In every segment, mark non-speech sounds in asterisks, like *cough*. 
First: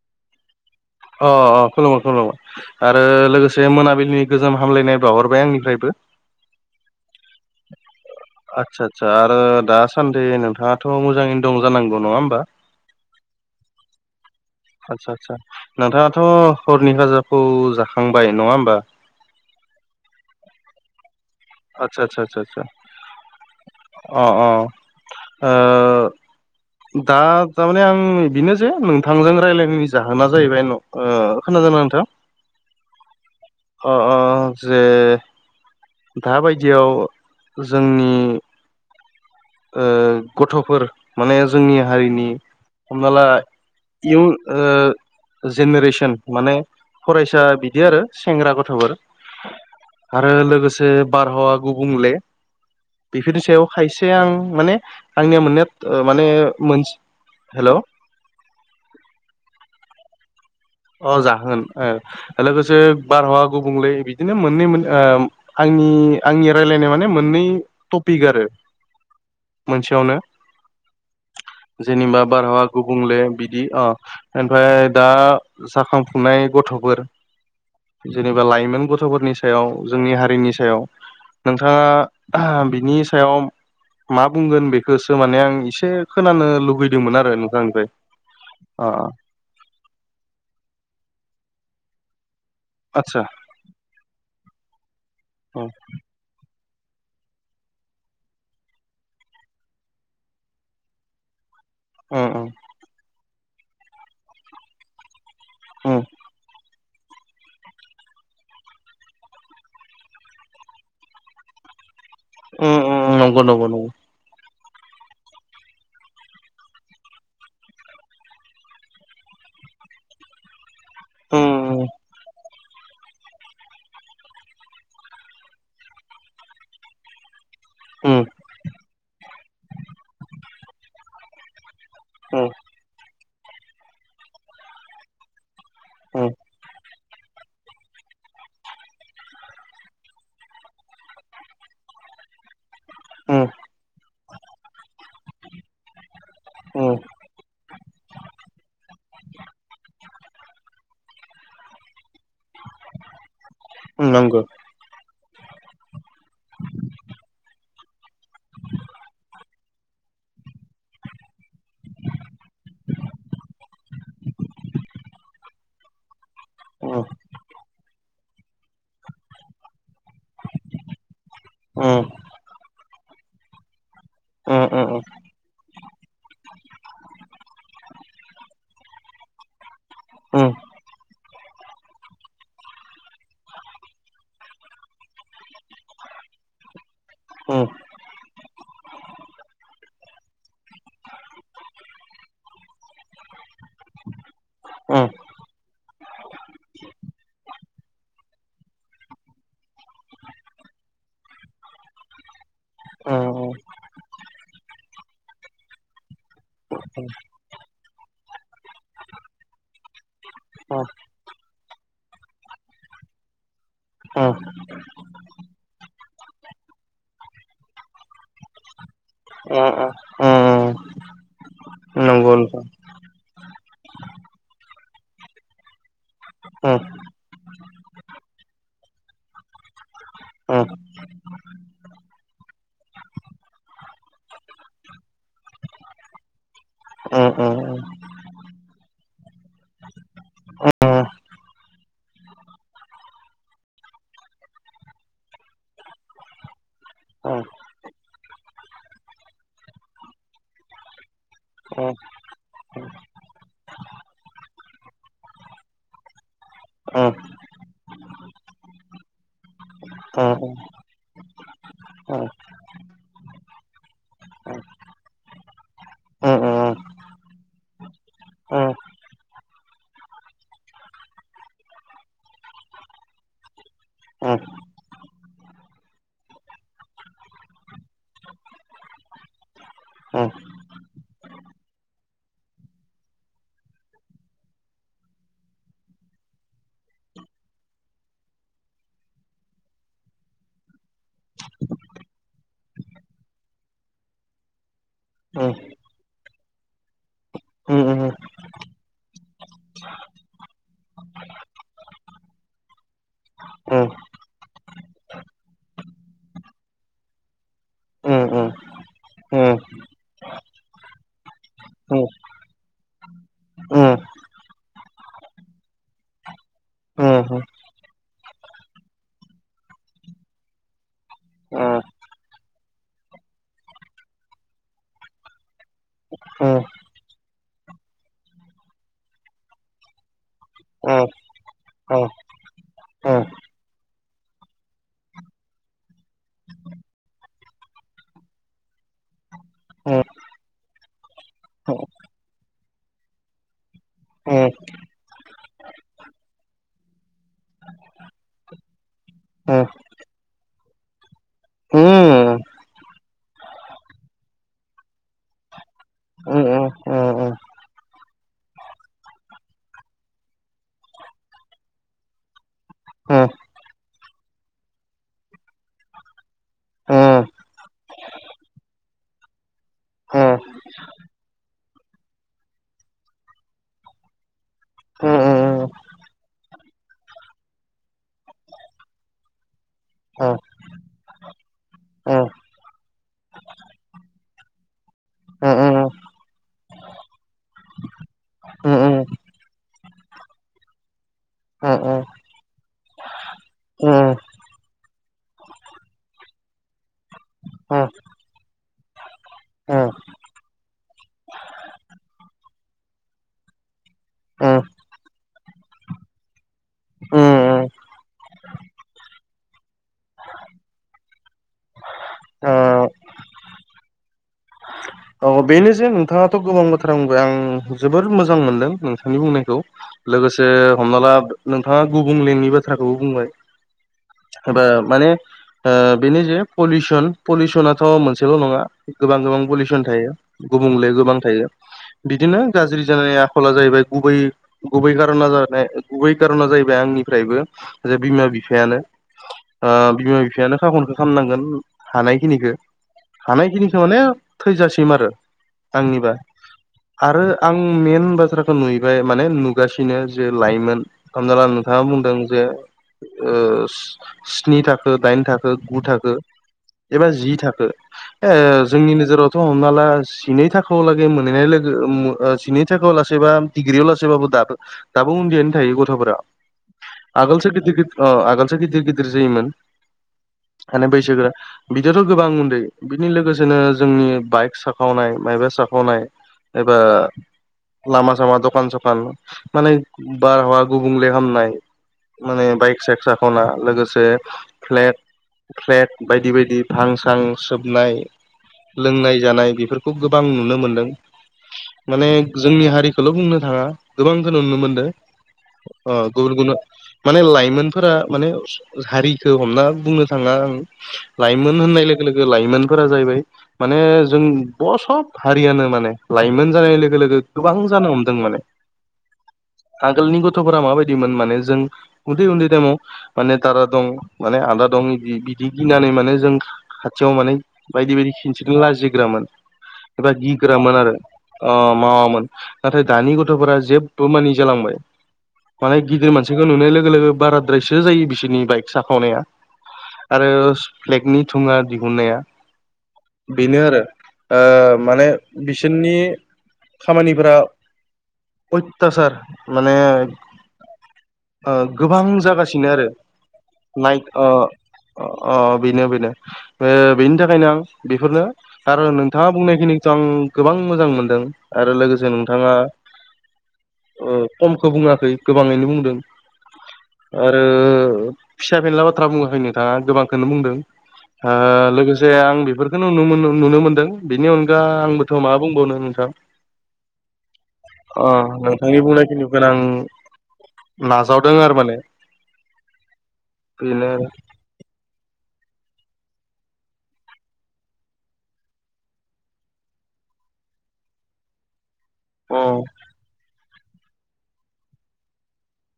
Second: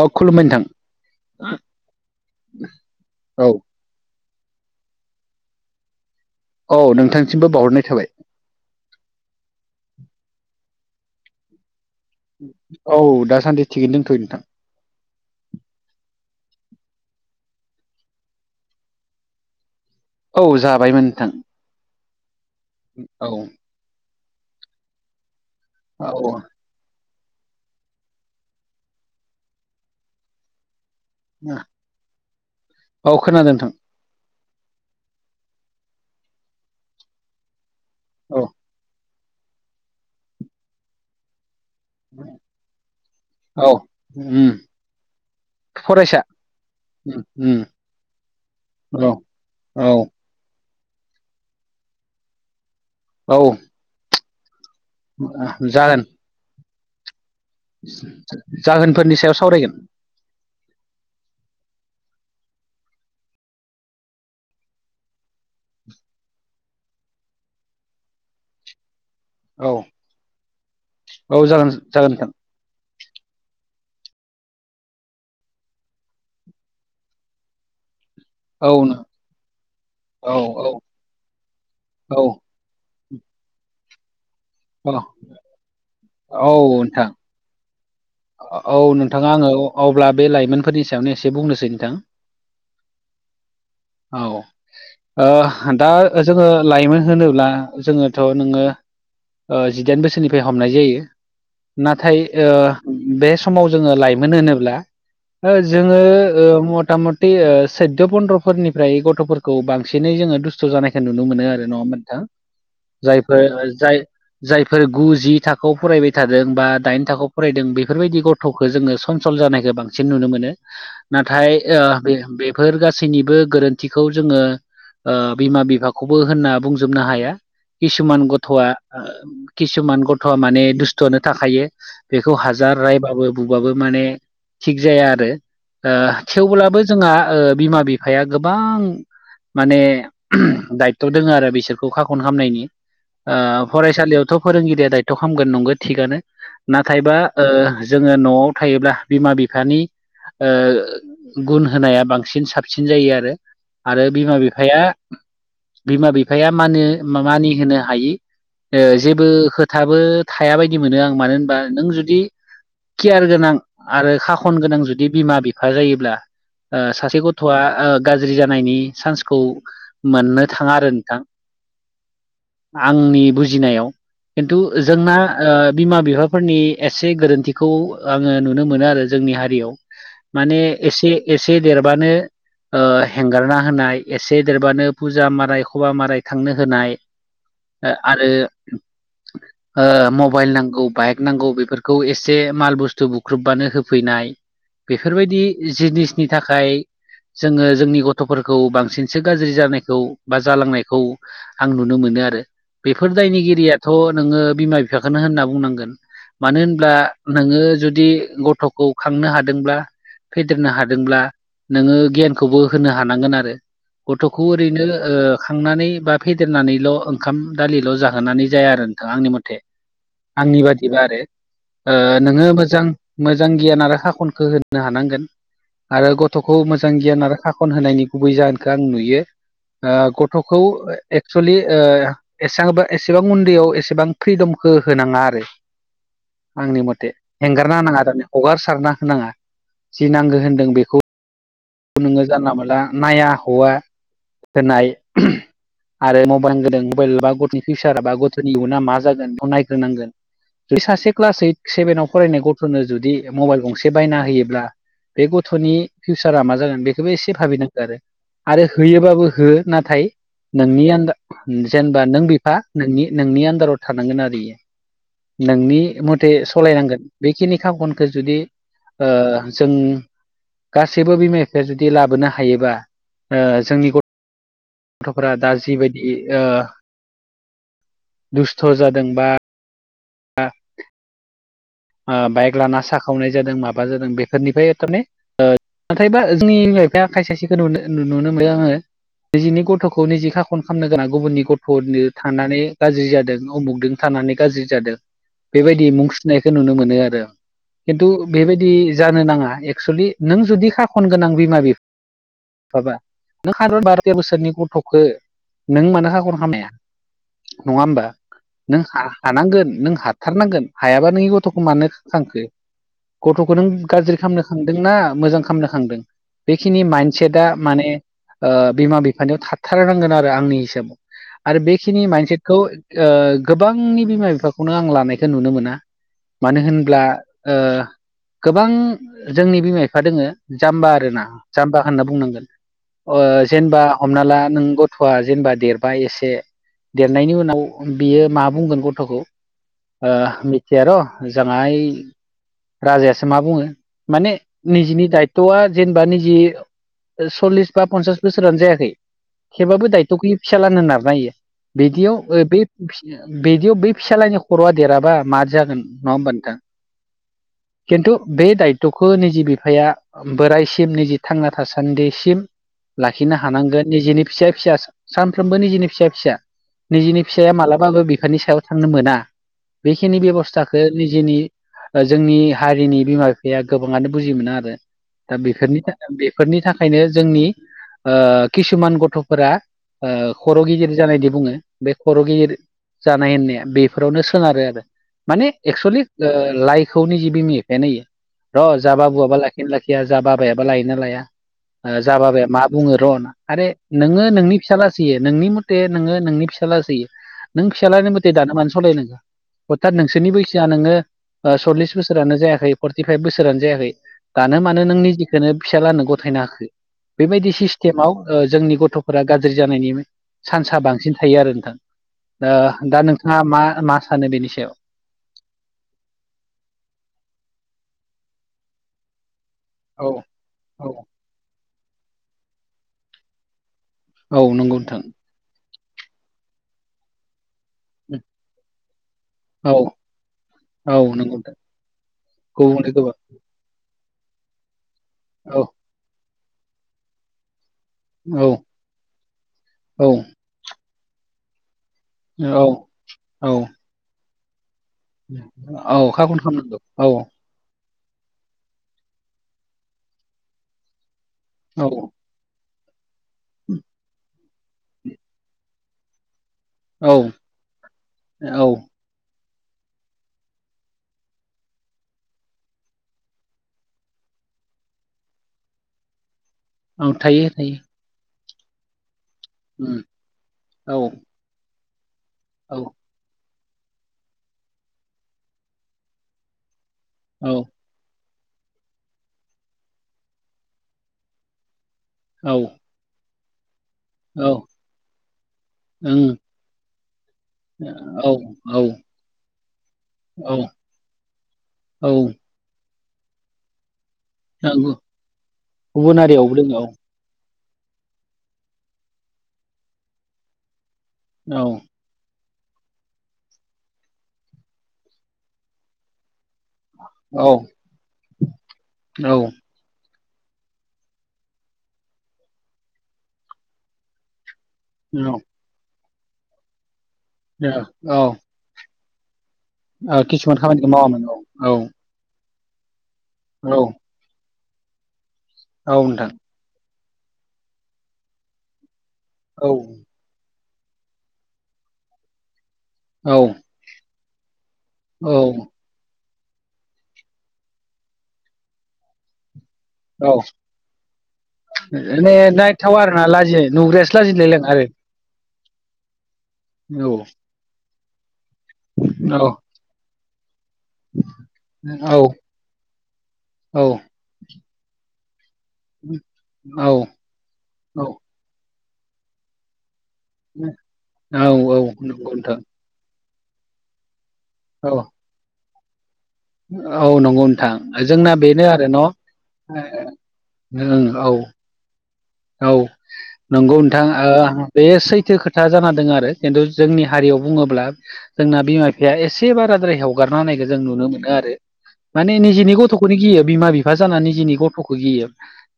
औ खुलुमबाय नोंथां। अ अ खुलुमबाय खुलुमबाय आरो औ लोगोसे मोनाबिलिनि गोजोम हामलायनाय बाहरबाय आंनिफ्रायबो। औ नोंथांसिमबो बावहरनाय थाबाय आदसा आदसा आरो दासान्दि नोंथाङाथ' मोजाङैनो दं जानांगौ नङा होमबा! औ दासान्दि थिगैनो दंथ'यो नोंथां आदसा आदसा नोंथाङाथ' हरनि खाजाखौ जाखांबाय नङा होमबा! औ जाबायमोन नोंथां आतसा आटसा आटसा सा औ अ अ औ ओ दा थारमाने आं बेनो जे नोंथांजों रायलायैनि जाहोना जाहैबाय उनाव ओ खोनादोंना नोंथां? औ खोनादों नोंथां। अ अ जे दाबायदियाव जोंनि औ ओ गथ'फोर माने जोंनि हारिनि हमना ला औ इयुन उम ओ जेनेरेसन फरायसा माने फरायसा उम बिदि आरो सेंग्रा गथ'फोर औ औ ओ लोगोसे बारहावा गुबुंले बेफोरनि औ सायाव खायसे आं माने आंनिया जागोन मोननाय माने मोनसे, हेलौ जाहोनफोरनि सायाव सावरायगोन अ जाहोन ओ लोगोसे बारहावा गुबुंले बिदिनो मोननै मोन ओ आंनि आंनि रायलायनाय माने मोननै टपिक आरो औ मोनसेयावनो औ जागोन जागोन जेनेबा नोंथां बारहावा गुबुंले बिदि ओ आमफ्राय दा जाखांफुंनाय गथ'फोर जेनेबा औ लाइमोन गथ'फोरनि सायाव जोंनि हारिनि सायाव औ नोंथाङा *unintelligible* बिनि सायाव मा बुंगोन औ बेखौसो माने आं इसे खोनानो लुगैदोंमोन आरो नोंथांनिफ्राय औ अ नोंथां आङो अब्ला बे लाइमोनफोरनि सायावनो एसे बुंनोसै नोंथां। आदसा औ ओ उम दा जोङो लाइमोन होनोब्ला जोङोथ' नोङो ओ जिदाइन बोसोरनिफ्राय हमनाय जायो। नाथाय उम ओ बे समाव जोङो लाइमोन होनोब्ला *unintelligible* जोङो उम ओ मथा मद बैयो सैद' पन्द्र'फोरनिफ्राय गथ'फोरखौ बांसिनै जोङो दुस्थ' जानायखौ नुनो मोनो आरो नङा होमबा नोंथां! उम उम नंगौ जायफोर नंगौ नंगौ जाय जायफोर गुजि थाखोआव फरायबाय थादों बा दाइन थाखोआव फरायदों बेफोरबायदि गथ'खौ जोङो सनसल जानायखौ बांसिन नुनो मोनो नाथाय उम उम बेफोर गासैनिबो गोरोन्थिखौ जोङो बिमा बिफाखौबो होनना बुंजोबनो हाया उम किसुमान गथ'आ किसुमान गथ'आ माने दुस्थ'नो थाखायो बेखौ उम हाजार रायबाबो बुबाबो माने थिग जाया आरो उम थेवब्लाबो जोंहा बिमा बिफाया गोबां माने दायथ' दोङ आरो बिसोरखौ खाखन खालामामनायनि उम फरायसालियावथ' फोरोंगिरिया दायथ' खालामगोन नंगौ थिगआनो नाथायबा जोङो न'आव थायोब्ला बिमा बिफानि गुन होनाया बांसिन साबसिन जायो आरो आरो उम बिमा नंगौ बिफाया बिमा बिफाया माने मानि होनो हायि जेबो खोथाबो थाया बायदि मोनो आं मानो होनबा नों जुदि केयार गोनां आरो खाखन गोनां जुदि बिमा बिफा जायोब्ला उम सासे गथ'आ गाज्रि जानायनि चान्सखौ मोननो थाङा आरो नोंथां उम आंनि बुजिनायाव खिन्थु उम उम जोंना बिमा बिफा फोरनि एसे गोरोन्थिखौ आङो नुनो मोनो आरो जोंनि हारियाव माने एसे एसे देरबानो ओ हेंगारना होनाय एसे देरबानो फुजा माराय खबा माराय थांनो होनाय औ आरो मबाइल नांगौ बाइक नांगौ बेफोरखौ एसे माल बुस्थु बुख्रुबबानो होफैनाय बेफोरबायदि जिनिस नि थाखाय जोङो जोंनि गथ'फोरखौ बांसिनसो गाज्रि जानायखौ बा जालांनायखौ आं नुनो मोनो आरो बेफोर दायनिगिरियाथ' नोङो बिमा बिफाखौनो होनना बुंनांगोन। मानो होनब्ला उम नोङो जुदि गथ'खौ खांनो हादोंब्ला फेदेरनो हादोंब्ला नोङो गियानखौबो होनो हानांगोन आरो उम गथ'खौ उम ओरैनो खांनानै बा फेदेरनानैल' ओंखाम दालिल' जाहोनानै जाया आरो आंनि मथे आंनि उम बादि बिदिबा आरो नंगौ नोङो नोंथां मोजां मोजां गियान आरो हाखनखौ होनो हानांगोन आरो गथ'खौ उम मोजां गियान आरो खाखन होनायनि गुबै जाहोनखौ आं नुयो गथ'खौ उम एक्सुलि एसांबा एसेबां उन्दैयाव एसेबां फ्रिदमखौ होनाङा आरो आंनि मथे उम हेंगारना नाङा हगारसारना होनाङा जि नांगौ होनदों बेखौ नोङो जानला मोनला नाया हौवा होनाय आरो मबाइल गदों मबाइल बा गथ'नि फिउचार बा गथ'नि इयउना मा जागोन बेखौ नायग्रोनांगोन जुदि सासे क्लास ओइट सेभेनाव फरायनाय गथ'नो जुदि मबाइल गंसे बायना होयोब्ला बे गथ'नि फिउसारा मा जागोन बेखौबो उम एसे भाबिनांगो आरो आरो होयोबाबो हो नाथाय नोंनि आन्दार जेनेबा नों बिफा नोंनि आन्दाराव थानांगोन आरोयो नोंनि मथे सालायनांगोन बेखिनि खाखनखौ जुदि ओ जों *unintelligible* बिमा बिफाया जुदि लाबोनो हायोबा ओ जोंनि गथ गथ'फोरा दा जिबायदि ओ दुस्थ' जादों बा उम *inaudible* बाइक लाना साखावनाय जादों माबा जादों बेफोरनिफ्राय थारमाने नाथायबा जोंनि बिम बिफाया खायसे खायसेखौ नुनो नुनो मोनो आङो निजिनि गथ'खौ निजिखा खन खालामनो गोनां गुबुननि गथ'नो थांनानै गाज्रि जादों उमुगदों थानानै गाज्रि जादों उम बेबायदि मुं थिनायखौ नुनो मोनो आरो। खिन्थु बेबायदि जानो नाङा एक्सुलि नों जुदि खाखन गोनां बिमा बिफा माबा नों हादर बार'तया बोसोरनि गथ'खौ नों मानो खाखर खालामानो हाया? नङा होमबा नों हानांगोन नों हाथारनांगोन हायाबा नोंनि गथ' गथ'खौ मानो खांखो गथ'खौ नों गाज्रि खालामनो खांदों ना मोजां खालामनो खांदों? बेखिनि माइन्डसेटआ माने बिमा बिफयाव थाबथारनांगोन आरो आंनि हिसाबाव। आरो बेखिनि माइन्डसेटखौ गोबांनि बिमा बिफाखौनो आं लानायखौ नुनो मोना। मानो होनब्ला? ओ गोबां जोंनि बिमा बिफा दोङो जाम्बा आरोना, जाम्बा होनना बुंनांगोन। जेनेबा हमना ला नों गथ'आ जेनेबा देरबाय एसे। देरनायनि उनाव बियो मा बुंगोन गथ'खौ मिथिया र' मोजाङाय राजायासो मा बुङो माने निजिनि दायथ'आ जेनेबा निजि सल्लिस बा पनसास बोसोरानो जायाखै थेवबाबो दायथ'खौयो फिसा लानो नारना होयो। बिदियाव बे बिदियाव बै फिसालायनि खर'आ देराबा मादो जागोन? नङा होमबा नोंथां उम। खिन्थु बे दायथ'खौ निजि बिफाया बोरायसिम निजे थांना थासान्दिसिम लाखिनो हानांगोन निजेनि फिसा फिसा सानफ्रोमबो निजेनि फिसा फिसा। निजिनि फिसाया मालाबाबो बिफानि सायाव थांनो मोना। बेखिनि बेब'स्थाखौ बे निजेनि जोंनि हारिनि बिमा बिफाया गोबाङानो बुजि मोना आरो। दा बेफोरनि थाखाय बेफोरनि थाखायनो जोंनि किसुमान गथ'फोरा खर' गिदिर जानायदि बुङो बे खर' गिदिर जानाय होननाया बेफोरावनो सोनारो आरो माने एक्सुवेलि लाइखौनि जि बिमि एफायनयो होयो। र' जा बाबुआाबा लाखिनो लाखिया जा बाबायाबा लायोना लाया। जाबााब मा बुङो र' आरोे नोङो नोंनि फिसालासयो नोंनि म मे नोङो नोंनि फिसााजलासोयो नों फिसालानि मथे दाना मानो सालायनङो हथत नोंसोरनि बैस ज नोङो सल्लिस बोसोरानो जायाखै फर्टिफाइभ बोसोरानो जायाखै। दानो मानो नों निजेखौोननो फिसालानो गथायनो हाखो। बेबायदि सिस्टेमाव जोंनि गथ'फोरा गाज्रि जानायनि चान्साआ बांसिन थायो आरो नोंथां दा नोंथाङा मा मा सानो बेनि सायाव? औ बेनो जे नोंथाङाथ' गोबां बोथोर बुंबाय आं जोबोर मोजां मोनदों नोंथांनि बुंनायखौ। औ लोगोसे औ हमना ला नोंथाङा गुबुंलेंनि बाथ्राखौबो बुंबाय। औ बबा नंगौ नोंथां माने बेनो जे पलिउसन पलिउसनाथ' मोनसेल' नङा गोबां गोबां औ पलिउसन थायो। गुबुंले औ गोबां नंगौ थायो नोंथां बिदिनो गाज्रि गुबुंले गोबां जानायनि आखला जाहैबाय गुबै गुबै कारना औ जानाय गुबै कार'ना जाहैबाय आंनिफ्रायबो जे बिमा औ बिफायानो औ बिमा बिफायानो साखनखौो खालामाननांगोन। हानायखिनिखौ औ औ हानायखिनिखौ माने थैजासिम आरो। औ आंनिबा खागन खालामनांगौ औ। आरो आं मइेन बाथ्राखौ नुहबाय माने नुगासिनो जे लाइमोन खामजला नोंथाङा औ बुंदों जे स्नि थाखो दाइन थाखो गु थाखो एबा औ जि थाखो ए औ जोंनि नोजोरावथ' हमना ला सिनै थाखोआव लागै मोनहैनाय लोगो सनै थाखोआव लासैबा डिग्रियाव लासैबाबो दाबो दाबो उन्दैयनो थायो गथ'फोरा। औ थायो आगोलसो गिदिर थायो गद आगोलसो गिदिर गिदिर जायोमोन उम माने औ बैसोगोरा बिदिथ' गोबां उन्दै औ बिनि लोगोसेनो जोंनि बाइक स साखावनाय माइबा साखावनाय एबा औ लामा सामा दखान सखान माने बारहावा गुबुंले खामनाय माने औ बाइक साइक साखावना लोगोसे औ फ्लेट फ्लेट बायदि ओं बायदि भांसां सोबनाय औ औ लोंनाय जानाय बे फोरखौ गोबां नुनो औ मोनदों माने औ जोंनि हारिखौल' बुंनो थाङा गोबांखौ नुनो मोनदों नंगौ गुबुन गुबुन हारियावबो दोङो माने लाइमोनफोरा माने हारिखौ हमना बुंनो थाङा आं लाइमोन औ होननाय लो गो लोगो लाइमोनफोरा जाहैबाय माने जों सब हारियानो माने लाइमोन जानाय लोगो लोगो औ गोबां जानो हमदों माने औ आगोलनि गथ'फोरा माबायदिमोन माने जों उन्दै उन्दै टाइमाव माने दादा दं माने आदा दं औ बिदि गिनानै माने जों खाथियाव माने बायदि औ बायदि औ खिनथिनो लाजिग्रामोन। एबा ओ किसुमान गिग्रामोन खामानिखौ आरो मावामोन औ औ मावामोन। नाथाय दानि गथ'फोरा औ जेबो मानि जालांबाय माने औ गिदिर नोंथां मानसिखौ नुनाय लोगो लोगो बारा द्रायसो जायो बिसोरनि बाइक साखावनाया। औ आरो फ्लेगनि धुंङा दिहुननाया औ बेनो आरो। ओ माने औ बिसोरनि खामानिफोरा अयथाचार माने औ ओ गोबां माने जागासिनो आरो नायथावा आरोना लाजिया नाय नुग्रायासो ओ लाजिलाय लांङो आरो। अ बेनो बेनो ओ बेनि थाखायनो आं बेफोरनो आरो नोंथाङा औ बुंनायखिनिखौथ' आं गोबां मोजां मोनदों आरो औ लोगोसे नोंथाङा औ ओ खमखौ बुङाखै गोबाङैनो बुंदों। औ आरो औ फिसा फेनला बाथ्रा बुङाखै नोंथाङा गोबां खौनो बुंदों औ लोगोसे नंगौ आं नोंथां बेफोर खौ नुनो मोनदों बेनि अनगा औ आंबोथ' मा बुंबावनो नोंथां औ नंगौ नोंथां अ जोंना बेनो नोंथांनि आरो न' बुंनायखिनिखौनो आं ओं नाजावदों औ आरो माने औ नंगौ बेनो नोंथां बे सैथो खोथा जाना द आरो खिन्थु जोंनि हारियाव बुङोब्ला जोंना बिमा बिफाया एसे बाराद्राय हवगारना होनायखौ जों नुनो मोनो आरो। माने निजेनि गथ'खौनो गियो बिमा बिफा जानानानै निजिनि गथ'खौ गियो।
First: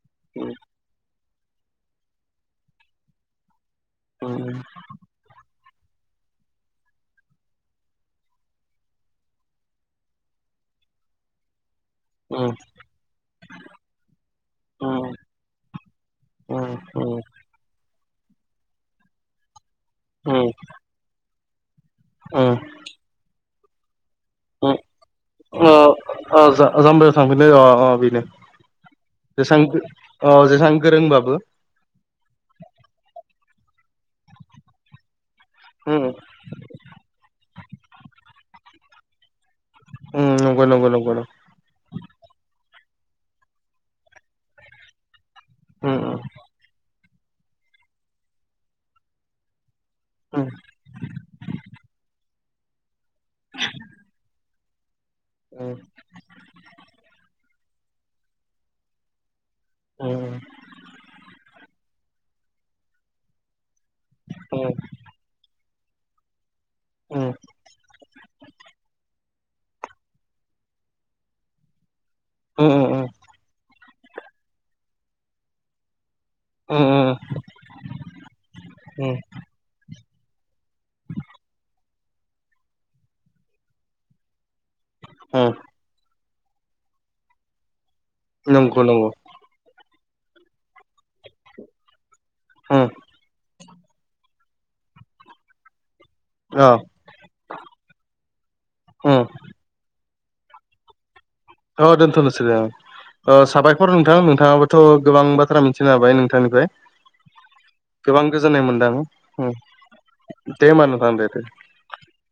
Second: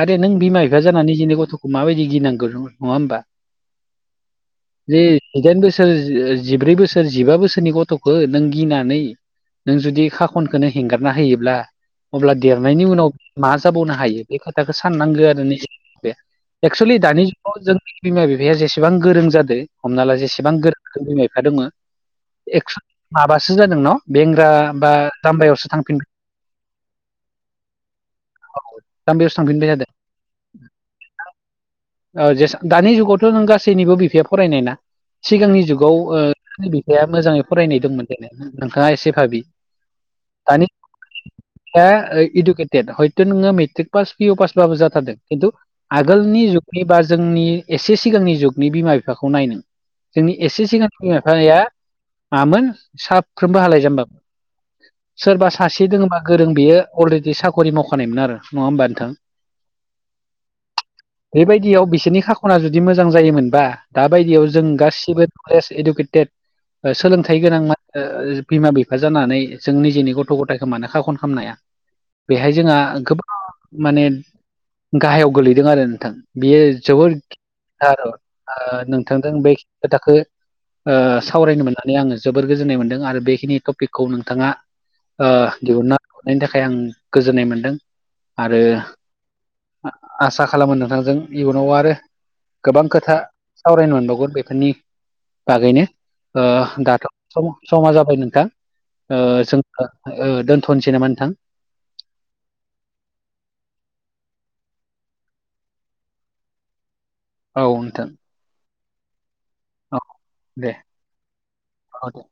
आरोे नों बिमा बिफा जानानै दिनै गथ'खौ माबायदि गिनांगौ नङा होमबा। जि दाइन बोसोर जिब्रै बोसोर जिबा बोसोरनि गथ'खौ नों गिनानै नों जुदि खाखनखौनो हेंगारना होयोब्ला अब्ला देरनायनि उनाव मा जाबावनो हायो बे खोथाखौ साननांगो आरो निजि एक्सुेलि दानि जुगाव जोंनि बिमा बिफाया जेसेबां गोरों जादों हमना ला जेसेबां गो रों बिमा बिफा दङ अम एक्स' माबासो जादों न' बेंग्रा बा जामबायावसो थांफिनगोन अ अ जाम्बायाव थांफिनो अ अ बेनो जामबायावसो जेसां थांफिनबाय हादों। अ जेसां गोरोंबाबो जे दानि जुगावथ' जों गासैनिबो बिफाया फरायनायना सिगांनि जुगाव सोरनि बिफाया मोजाङै फरायनाय दंमोन जेन नोंथाङा एसे भाबि अम दानि नंगौ नंगौ नंगौ दा इडुकेटेद हयथ' नोङो मेट्रिक पास पिअ पासबाबो जाथारदों किन्तु आगोलनि जुगनि बा जोंनि एसे सिगांनि जुगनि बिमा बिफाखौ नाय नों। जोंनि एसे सिगां बिमा बिफाया मा मोन? साफ्रोमबो हालाय जाम्बामोन सोरबा सासे दङो बा गोरों बेयो अलरेडि साख'रि मावखानायमोन आरो नङा होमबा नोंथां। ओम-ओम। बेबायदियाव बिसोरनि खाख'ना जुदि मोजां जायोमोनबा दााबायदियाव जों गासिबो फ्रेस्ट इडुकेटेड उम सोलोंथाइ गोनां मान ओ बिमा बिफा जा नानै जों निजेनि गथ' गथायखौ मानो खाख'न खामनो हाया उम जोंहा गोबां माने गाहायाव गोलैदों आरो नोंथां। बियो उम जोबोर गि *unintelligible* ओ उम नोंथांजों बे खि खोथाखो ओ सावरायनो मोननानै आङो जोबोर गोजोननाय मोनदों आरो बेखिनि टपिकखौ नोंथाङा ओ उम, दिहुनना हरनायनि थाखाय आं गोजोननाय मोनदों आरो नंगौ नंगौ आं आसा खालामो नोंथांजों इयुनाव आरो गोबां उम खोथा सावरायनो मोनबावगोन बेफोरनि बागैनो। ओ औ दाथ' सम समा जाबाय नोंथां ओ उम जों ओ-ओ दोन्थ'नोसै नामा नोंथां? अ दोनथ'नोसै दे अ। ओ साबायखर नोंथां नोंथाङाबोथ' गोबां बाथ्रा मिथिनो हाबाय नोंथांनिफ्राय। औ नोंथां। गोबां गोजोननाय मोनदों होम दे होनबा नोंथांदो दे-दे। अ दे।